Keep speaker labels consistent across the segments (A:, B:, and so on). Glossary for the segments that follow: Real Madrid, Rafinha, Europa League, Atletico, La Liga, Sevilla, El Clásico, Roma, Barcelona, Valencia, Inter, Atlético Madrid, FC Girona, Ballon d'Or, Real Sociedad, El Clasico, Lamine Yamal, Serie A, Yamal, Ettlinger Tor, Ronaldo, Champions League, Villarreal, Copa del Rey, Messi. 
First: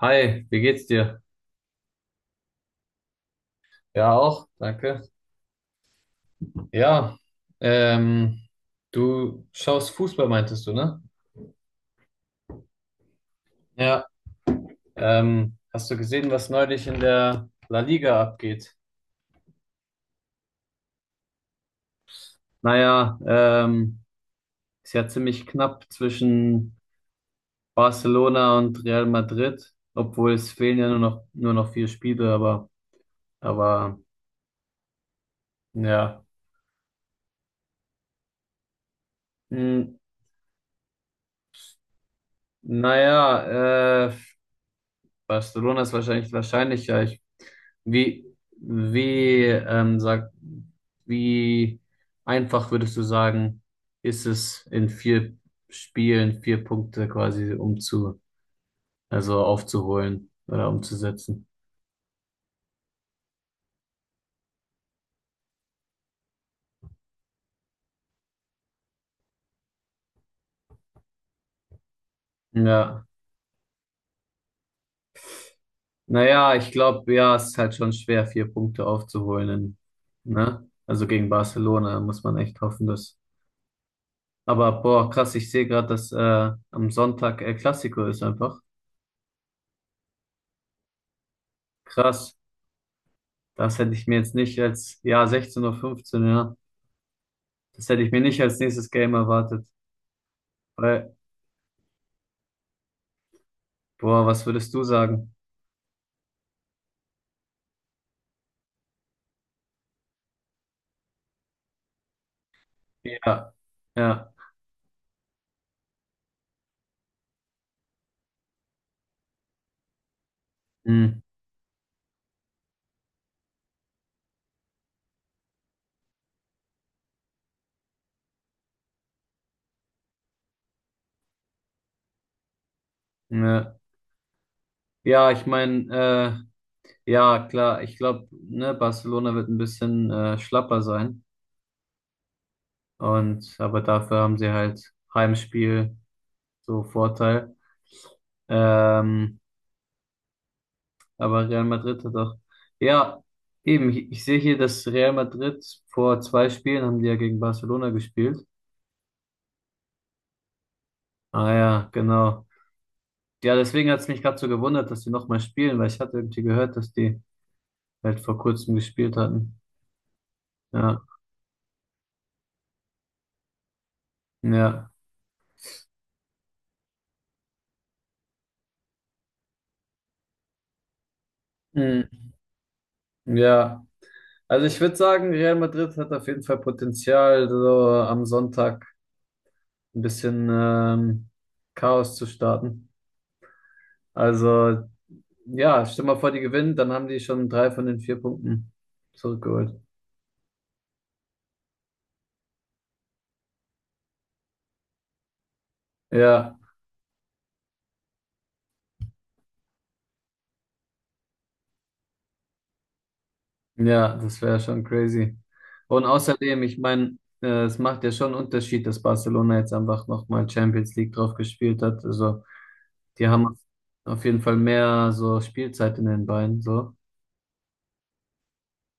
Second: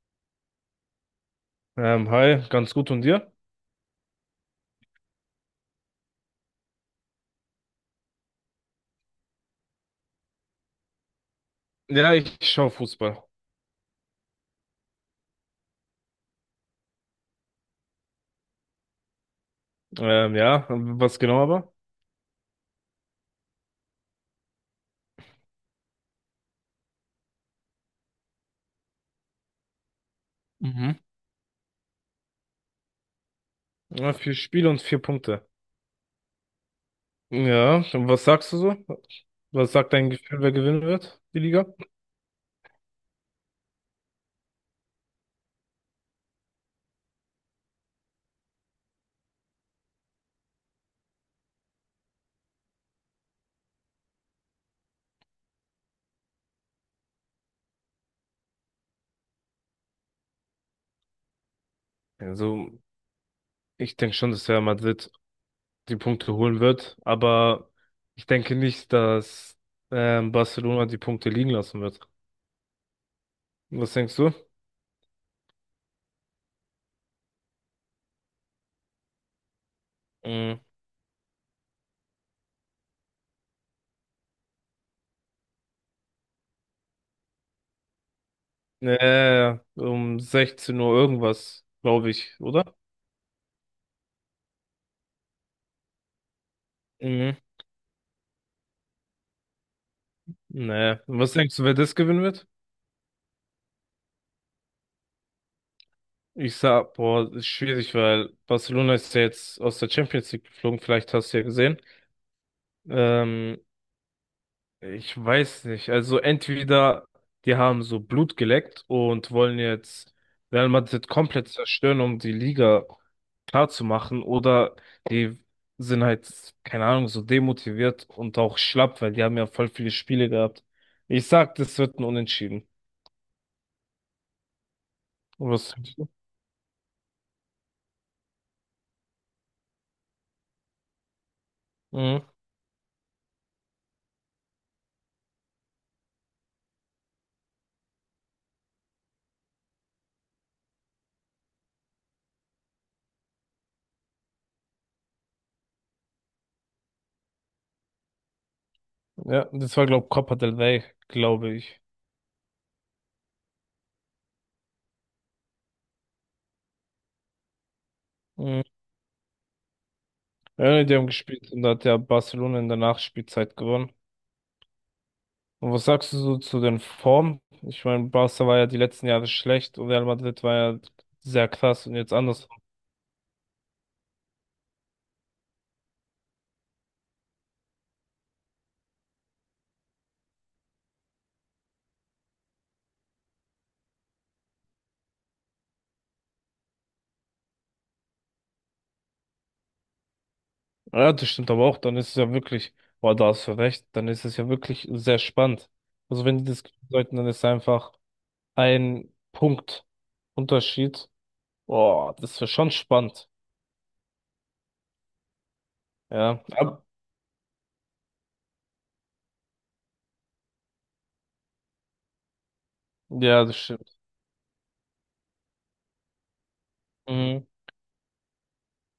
A: Hi, wie geht's dir?
B: Hi, ganz gut und dir?
A: Ja, auch, danke. Ja, ähm, du schaust Fußball, meintest du, ne?
B: Ja, ich schaue Fußball.
A: Ja. Hast du gesehen, was neulich in der La Liga abgeht?
B: Ja, was genau aber?
A: Naja, ist ja ziemlich knapp zwischen Barcelona und Real Madrid, obwohl es fehlen ja
B: Mhm.
A: nur noch vier Spiele, aber,
B: Ja, vier Spiele und vier Punkte.
A: ja.
B: Ja, und was sagst du so? Was sagt
A: Hm,
B: dein Gefühl, wer gewinnen wird, die Liga?
A: naja, Barcelona ist wahrscheinlich wahrscheinlicher. Ich Sag, wie einfach würdest du sagen, ist es in vier Spielen vier Punkte quasi also aufzuholen oder umzusetzen?
B: Also, ich denke schon, dass Real Madrid die Punkte holen wird, aber ich denke nicht, dass Barcelona die Punkte liegen lassen wird.
A: Ja.
B: Was denkst du?
A: Naja, ich glaube, ja, es ist halt schon schwer, vier Punkte aufzuholen,
B: Mhm.
A: ne? Also gegen Barcelona muss man echt hoffen, dass. Aber boah, krass, ich sehe gerade, dass am Sonntag El Clasico ist einfach.
B: Nee, um 16 Uhr irgendwas, glaube
A: Krass,
B: ich, oder?
A: das hätte ich mir jetzt nicht als, ja, 16.15 Uhr, fünfzehn, ja.
B: Mhm.
A: Das hätte ich mir nicht als nächstes Game erwartet.
B: Nee.
A: Weil,
B: Und was denkst du, wer das gewinnen wird?
A: boah, was würdest du sagen?
B: Ich sag, boah, das ist schwierig, weil Barcelona ist ja jetzt aus der Champions League geflogen, vielleicht hast du ja gesehen.
A: Ja,
B: Ähm,
A: ja,
B: Ich weiß nicht. Also entweder die haben so Blut geleckt und wollen jetzt Real Madrid
A: hm,
B: komplett zerstören, um die Liga klar zu machen oder die sind halt, keine Ahnung, so demotiviert und auch schlapp, weil die haben ja voll viele Spiele gehabt. Ich sag, das wird ein Unentschieden.
A: ja. Ja, ich
B: Und was denkst du?
A: meine, ja, klar, ich glaube, ne, Barcelona wird ein bisschen schlapper sein.
B: Mhm.
A: Und aber dafür haben sie halt Heimspiel so Vorteil. Ähm, aber Real Madrid hat auch. Ja, eben, ich sehe hier, dass Real Madrid vor zwei Spielen haben die ja gegen Barcelona gespielt.
B: Ja, das war, glaube ich, Copa del Rey,
A: Ah
B: glaube ich.
A: ja, genau. Ja, deswegen hat es mich gerade so gewundert, dass die nochmal spielen, weil ich hatte irgendwie gehört, dass die halt vor
B: Mhm.
A: kurzem gespielt hatten.
B: Ja, die
A: Ja,
B: haben gespielt und da hat ja Barcelona in der Nachspielzeit gewonnen.
A: ja,
B: Und was sagst du so zu den Formen? Ich meine, Barca war ja die letzten Jahre schlecht und Real Madrid war ja sehr krass und
A: hm,
B: jetzt anders.
A: ja. Also ich würde sagen, Real Madrid hat auf jeden Fall Potenzial, so am Sonntag ein bisschen Chaos zu starten. Also ja, stell mal vor, die gewinnen, dann haben die schon drei von den vier Punkten zurückgeholt.
B: Ja, das stimmt aber auch, dann ist es ja wirklich, boah, da hast du recht, dann ist es ja wirklich sehr spannend. Also wenn die
A: Ja.
B: das kriegen sollten, dann ist einfach ein Punkt Unterschied. Boah, das wäre schon spannend.
A: Ja, das wäre schon crazy. Und
B: Ja,
A: außerdem, ich meine, es macht ja schon einen Unterschied, dass Barcelona jetzt einfach nochmal Champions League drauf gespielt hat. Also, die
B: ja, das
A: haben
B: stimmt.
A: auf jeden Fall mehr so Spielzeit in den Beinen, so.
B: Mhm.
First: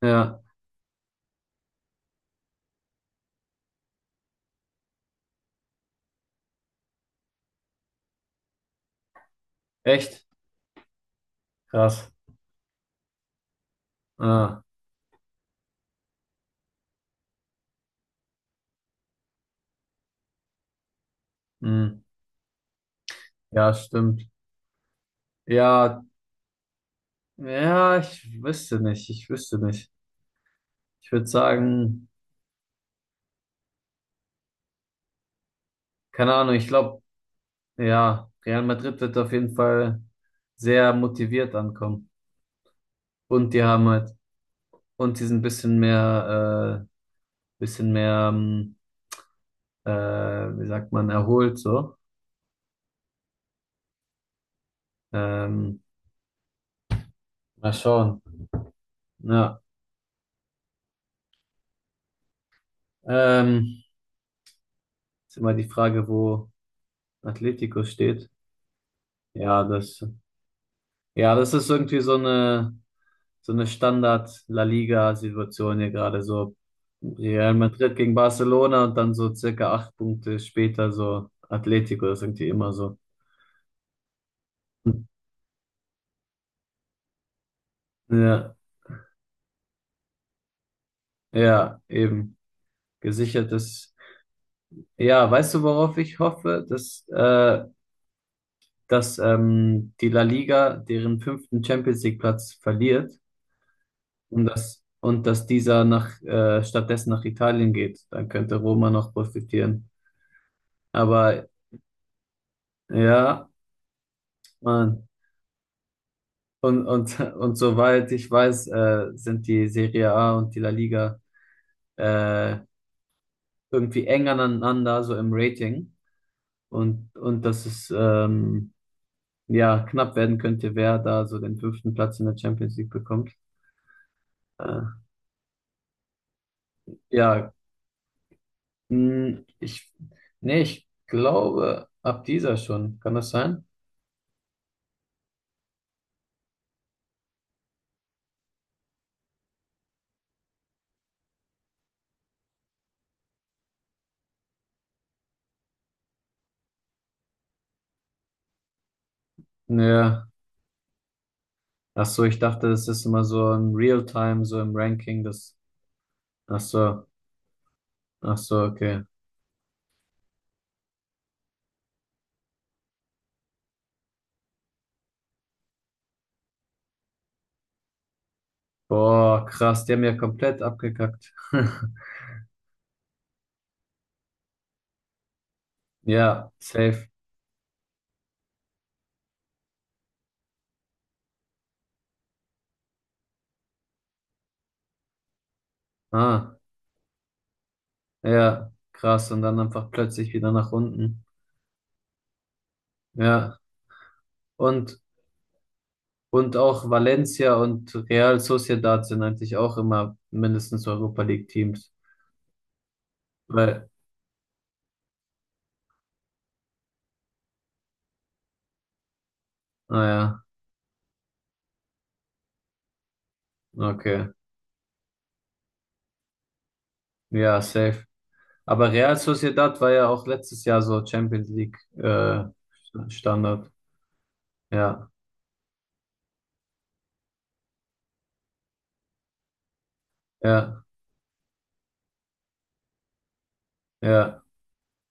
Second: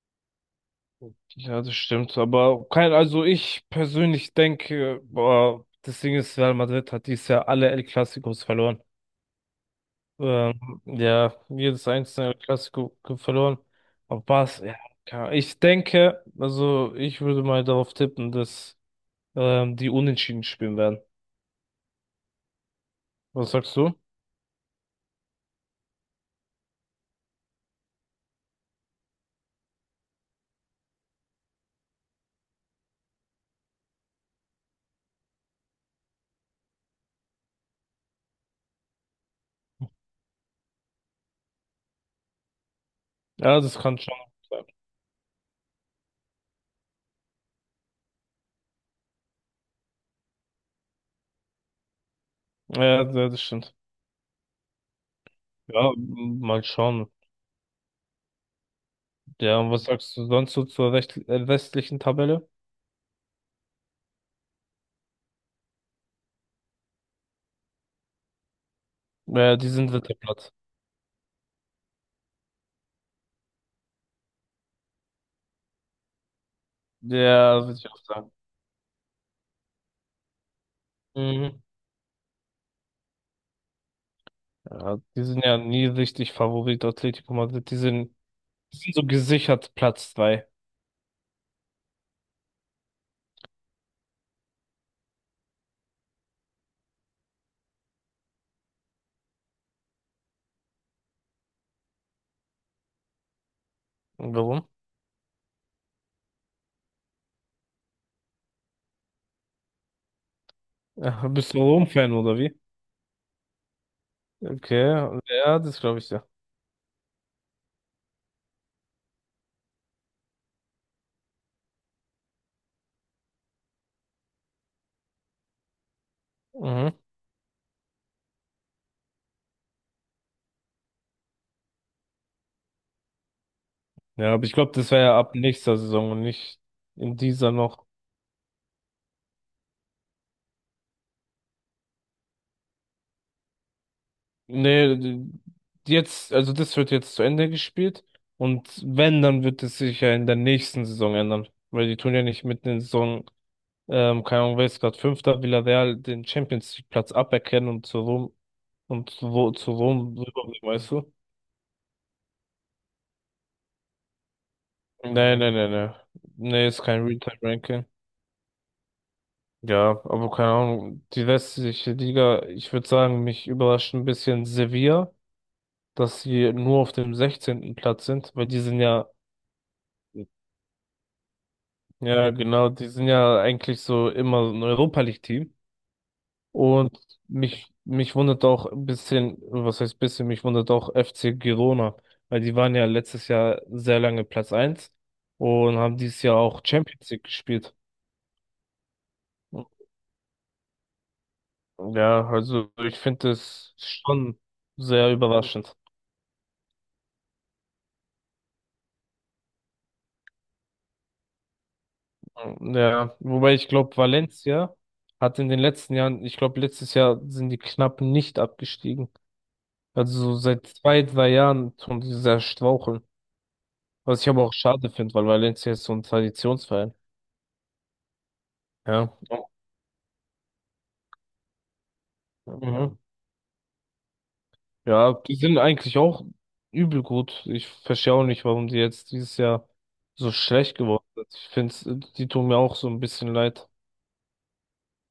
A: Ja,
B: Ja, das stimmt. Aber kein, also ich persönlich denke, boah, das Ding ist, Real Madrid hat dieses Jahr alle El Clasicos verloren.
A: echt
B: Ja, jedes
A: krass.
B: einzelne Klassiko verloren. Aber
A: Ah,
B: ja, keine Ahnung. Ich denke, also ich würde mal darauf tippen, dass die Unentschieden spielen werden.
A: mh.
B: Was
A: Ja,
B: sagst du?
A: stimmt. Ja, ja, ich wüsste nicht, ich wüsste nicht. Ich würde sagen, keine Ahnung, ich glaube, ja, Real Madrid wird auf jeden Fall sehr motiviert ankommen. Und
B: Ja,
A: die
B: das
A: haben
B: kann
A: halt
B: schon sein.
A: und sie sind ein bisschen mehr, bisschen mehr, ähm, wie sagt man, erholt so.
B: Ja, ja, das stimmt.
A: Ähm,
B: Ja, mal schauen.
A: Mal schauen.
B: Ja,
A: Ja,
B: und was sagst du sonst so zur recht, westlichen Tabelle?
A: ähm, ist immer die Frage, wo Atletico steht.
B: Ja,
A: Ja,
B: die sind
A: das,
B: dritter Platz.
A: ja, das ist irgendwie so eine Standard-La Liga-Situation hier gerade so. Real
B: Ja, würde ich
A: Madrid
B: auch
A: gegen
B: sagen.
A: Barcelona und dann so circa acht Punkte später so
B: Mhm.
A: Atletico, das ist irgendwie immer so.
B: Ja, die sind ja nie richtig Favorit Atletico Madrid. Die sind,
A: Ja,
B: die sind so gesichert Platz zwei.
A: ja, eben. Gesichertes. Ja, weißt du, worauf ich hoffe? Dass die La Liga deren fünften Champions League Platz verliert
B: Und
A: und
B: warum?
A: dass dieser stattdessen nach Italien geht. Dann könnte Roma noch profitieren.
B: Ach,
A: Aber
B: bist du Rom-Fan oder wie?
A: ja, Mann.
B: Okay, ja, das glaube ich ja.
A: Und soweit ich weiß, sind die Serie A und die La Liga äh, irgendwie eng aneinander, so im Rating.
B: Mhm.
A: Und das ist, ja knapp werden könnte, wer da so den fünften Platz in der Champions League bekommt.
B: Ja, aber ich glaube, das
A: Äh,
B: wäre ja ab nächster Saison und nicht in
A: ja,
B: dieser noch.
A: mh, ich, nee, ich glaube, ab dieser schon. Kann das sein?
B: Nee, jetzt, also das wird jetzt zu Ende gespielt und wenn, dann wird es sich ja in der nächsten Saison ändern, weil die tun ja nicht mitten in der Saison, keine Ahnung, wer ist gerade Fünfter, Villarreal den Champions League Platz aberkennen und zu Rom und zu Rom
A: Ja.
B: rüberbringen, weißt du?
A: Ach so, ich dachte, das ist immer so im Real-Time, so im Ranking,
B: Nee, nee,
A: das.
B: nee, nee.
A: Ach
B: Nee, ist kein
A: so,
B: Realtime-Ranking.
A: ach so, okay.
B: Ja, aber keine Ahnung, die westliche Liga, ich würde sagen, mich überrascht ein bisschen Sevilla, dass sie nur auf dem 16. Platz sind, weil die sind ja,
A: Boah, krass, die haben ja komplett abgekackt.
B: ja genau, die sind ja eigentlich so immer so ein Europa League-Team.
A: Ja,
B: Und
A: safe.
B: mich wundert auch ein bisschen, was heißt bisschen, mich wundert auch FC Girona, weil die waren ja letztes Jahr sehr lange Platz eins und haben dieses Jahr
A: Ah,
B: auch Champions League gespielt.
A: ja, krass. Und dann einfach plötzlich wieder nach unten.
B: Ja, also ich finde
A: Ja.
B: es schon
A: Und
B: sehr überraschend.
A: Und auch Valencia und Real Sociedad sind eigentlich auch immer mindestens Europa League Teams.
B: Ja, wobei ich
A: Weil,
B: glaube, Valencia hat in den letzten Jahren, ich glaube, letztes Jahr sind die knapp nicht abgestiegen. Also so
A: naja,
B: seit zwei, drei Jahren tun die sehr straucheln. Was
A: okay.
B: ich aber auch schade finde, weil Valencia ist so ein Traditionsverein.
A: Ja, safe. Aber
B: Ja.
A: Real Sociedad war ja auch letztes Jahr so Champions League
B: Mhm.
A: Standard. Ja,
B: Ja, die sind eigentlich auch übel gut. Ich verstehe auch nicht, warum die jetzt dieses Jahr so schlecht
A: ja,
B: geworden sind. Ich finde, die tun mir auch so ein bisschen leid.
A: ja.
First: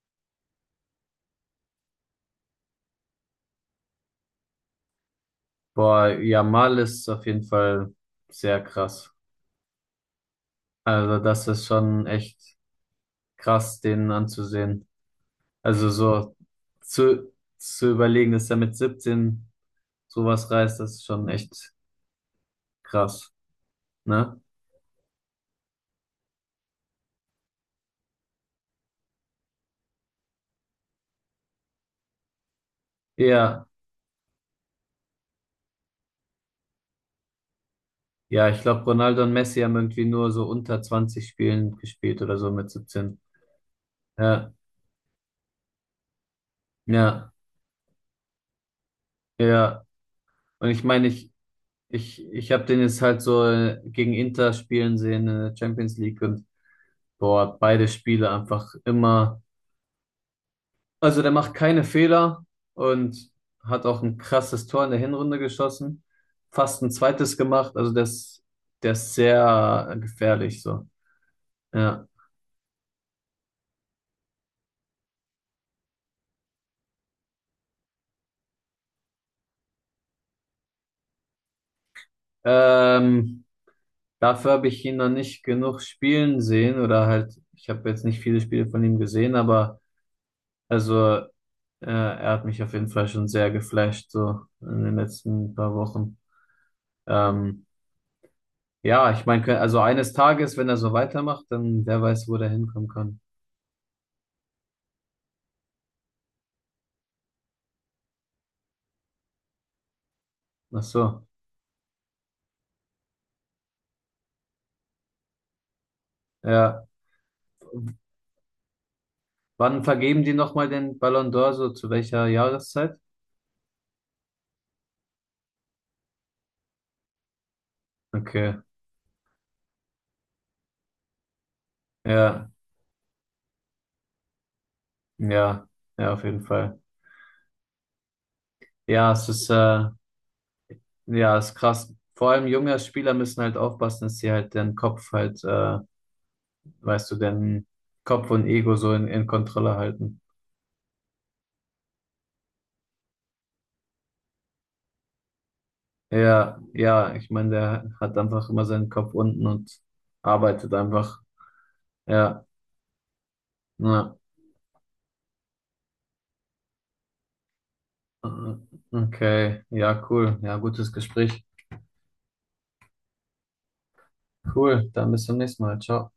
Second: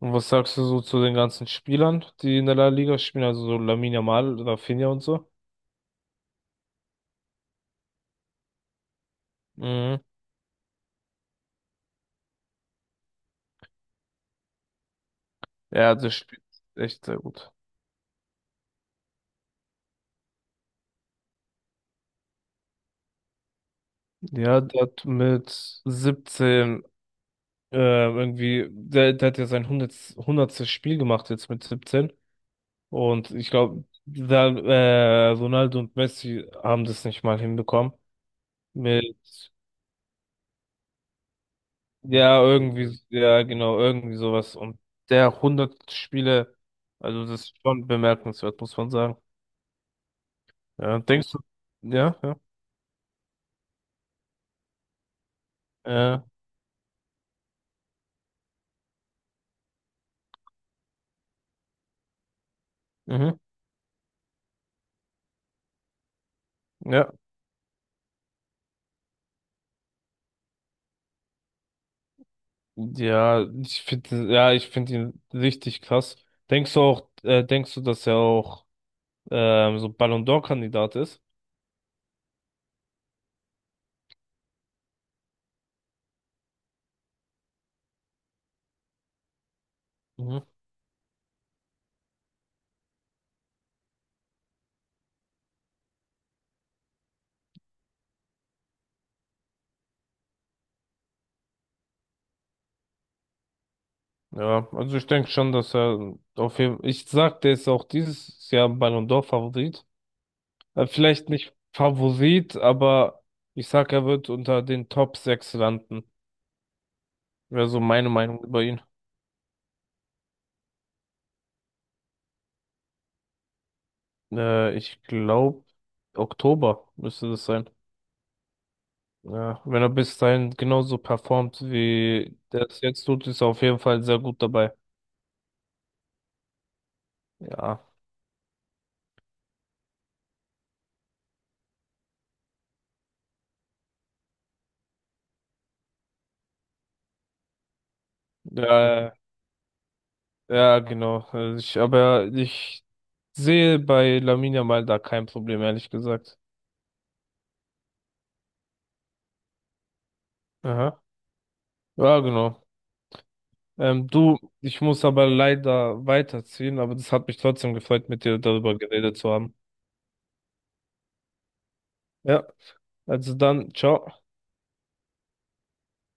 B: Und was sagst du so zu den ganzen Spielern, die in der La Liga spielen, also so Lamine Yamal, Rafinha und so?
A: Boah, Yamal ist auf jeden Fall sehr krass.
B: Mhm.
A: Also das ist schon echt krass, den anzusehen. Also
B: Ja, das
A: so
B: spielt echt sehr
A: zu,
B: gut.
A: zu überlegen, dass er mit 17 sowas reißt, das ist schon echt krass. Ne?
B: Ja, der hat mit 17 irgendwie, der hat ja sein 100. Spiel gemacht jetzt mit 17. Und ich
A: Ja,
B: glaube, da, Ronaldo und Messi haben das nicht mal hinbekommen.
A: ja, ich glaube, Ronaldo und
B: Mit,
A: Messi haben irgendwie nur so unter 20 Spielen gespielt oder
B: ja,
A: so mit
B: irgendwie,
A: 17.
B: ja, genau, irgendwie
A: Ja,
B: sowas. Und der 100 Spiele, also
A: ja,
B: das ist schon bemerkenswert, muss man sagen.
A: ja. Und ich
B: Ja,
A: meine, ich,
B: denkst du, ja,
A: ich,
B: ja,
A: ich habe den jetzt halt so gegen Inter spielen sehen in der Champions
B: äh,
A: League und boah, beide Spiele einfach immer. Also der macht keine Fehler und
B: mhm,
A: hat auch ein krasses Tor in der Hinrunde geschossen, fast ein
B: ja.
A: zweites gemacht. Also der ist sehr gefährlich so. Ja.
B: Ja, ich finde ihn richtig krass. Denkst du, dass er auch so Ballon d'Or-Kandidat ist?
A: Ähm, Dafür habe ich ihn noch nicht genug spielen sehen oder halt, ich habe jetzt nicht viele Spiele von ihm gesehen, aber
B: Mhm.
A: also er hat mich auf jeden Fall schon sehr geflasht, so in den letzten paar Wochen. Ähm, ja, ich meine, also eines Tages, wenn er so weitermacht, dann wer weiß, wo der hinkommen kann.
B: Ja, also ich denke schon, dass er auf jeden Fall, ich sag, der ist auch dieses Jahr Ballon d'Or-Favorit.
A: Ach so,
B: Vielleicht nicht Favorit, aber ich sag, er wird unter den Top 6 landen.
A: ja.
B: Wäre so meine Meinung über ihn.
A: Wann vergeben die nochmal den Ballon d'Or, so zu welcher Jahreszeit?
B: Ich glaube, Oktober müsste das sein.
A: Okay,
B: Ja, wenn er bis dahin genauso performt, wie
A: ja,
B: der es jetzt tut, ist er auf jeden Fall sehr gut dabei.
A: ja, ja, auf jeden Fall.
B: Ja,
A: Ja, es ist ja, ist krass. Vor allem junge Spieler müssen halt aufpassen, dass sie halt den Kopf halt, weißt du, den Kopf und Ego so in,
B: ja,
A: in Kontrolle halten.
B: ja, genau. Aber ich sehe bei Lamine Yamal da kein Problem, ehrlich gesagt.
A: Ja, ja, ich meine, der hat einfach immer seinen Kopf unten und arbeitet
B: Aha.
A: einfach.
B: Ja,
A: Ja,
B: genau.
A: na,
B: Du, ich muss aber leider weiterziehen, aber das hat mich trotzdem gefreut, mit dir darüber geredet zu haben.
A: okay, ja, cool. Ja, gutes Gespräch.
B: Ja, also dann, ciao.
A: Cool, dann bis zum nächsten Mal. Ciao.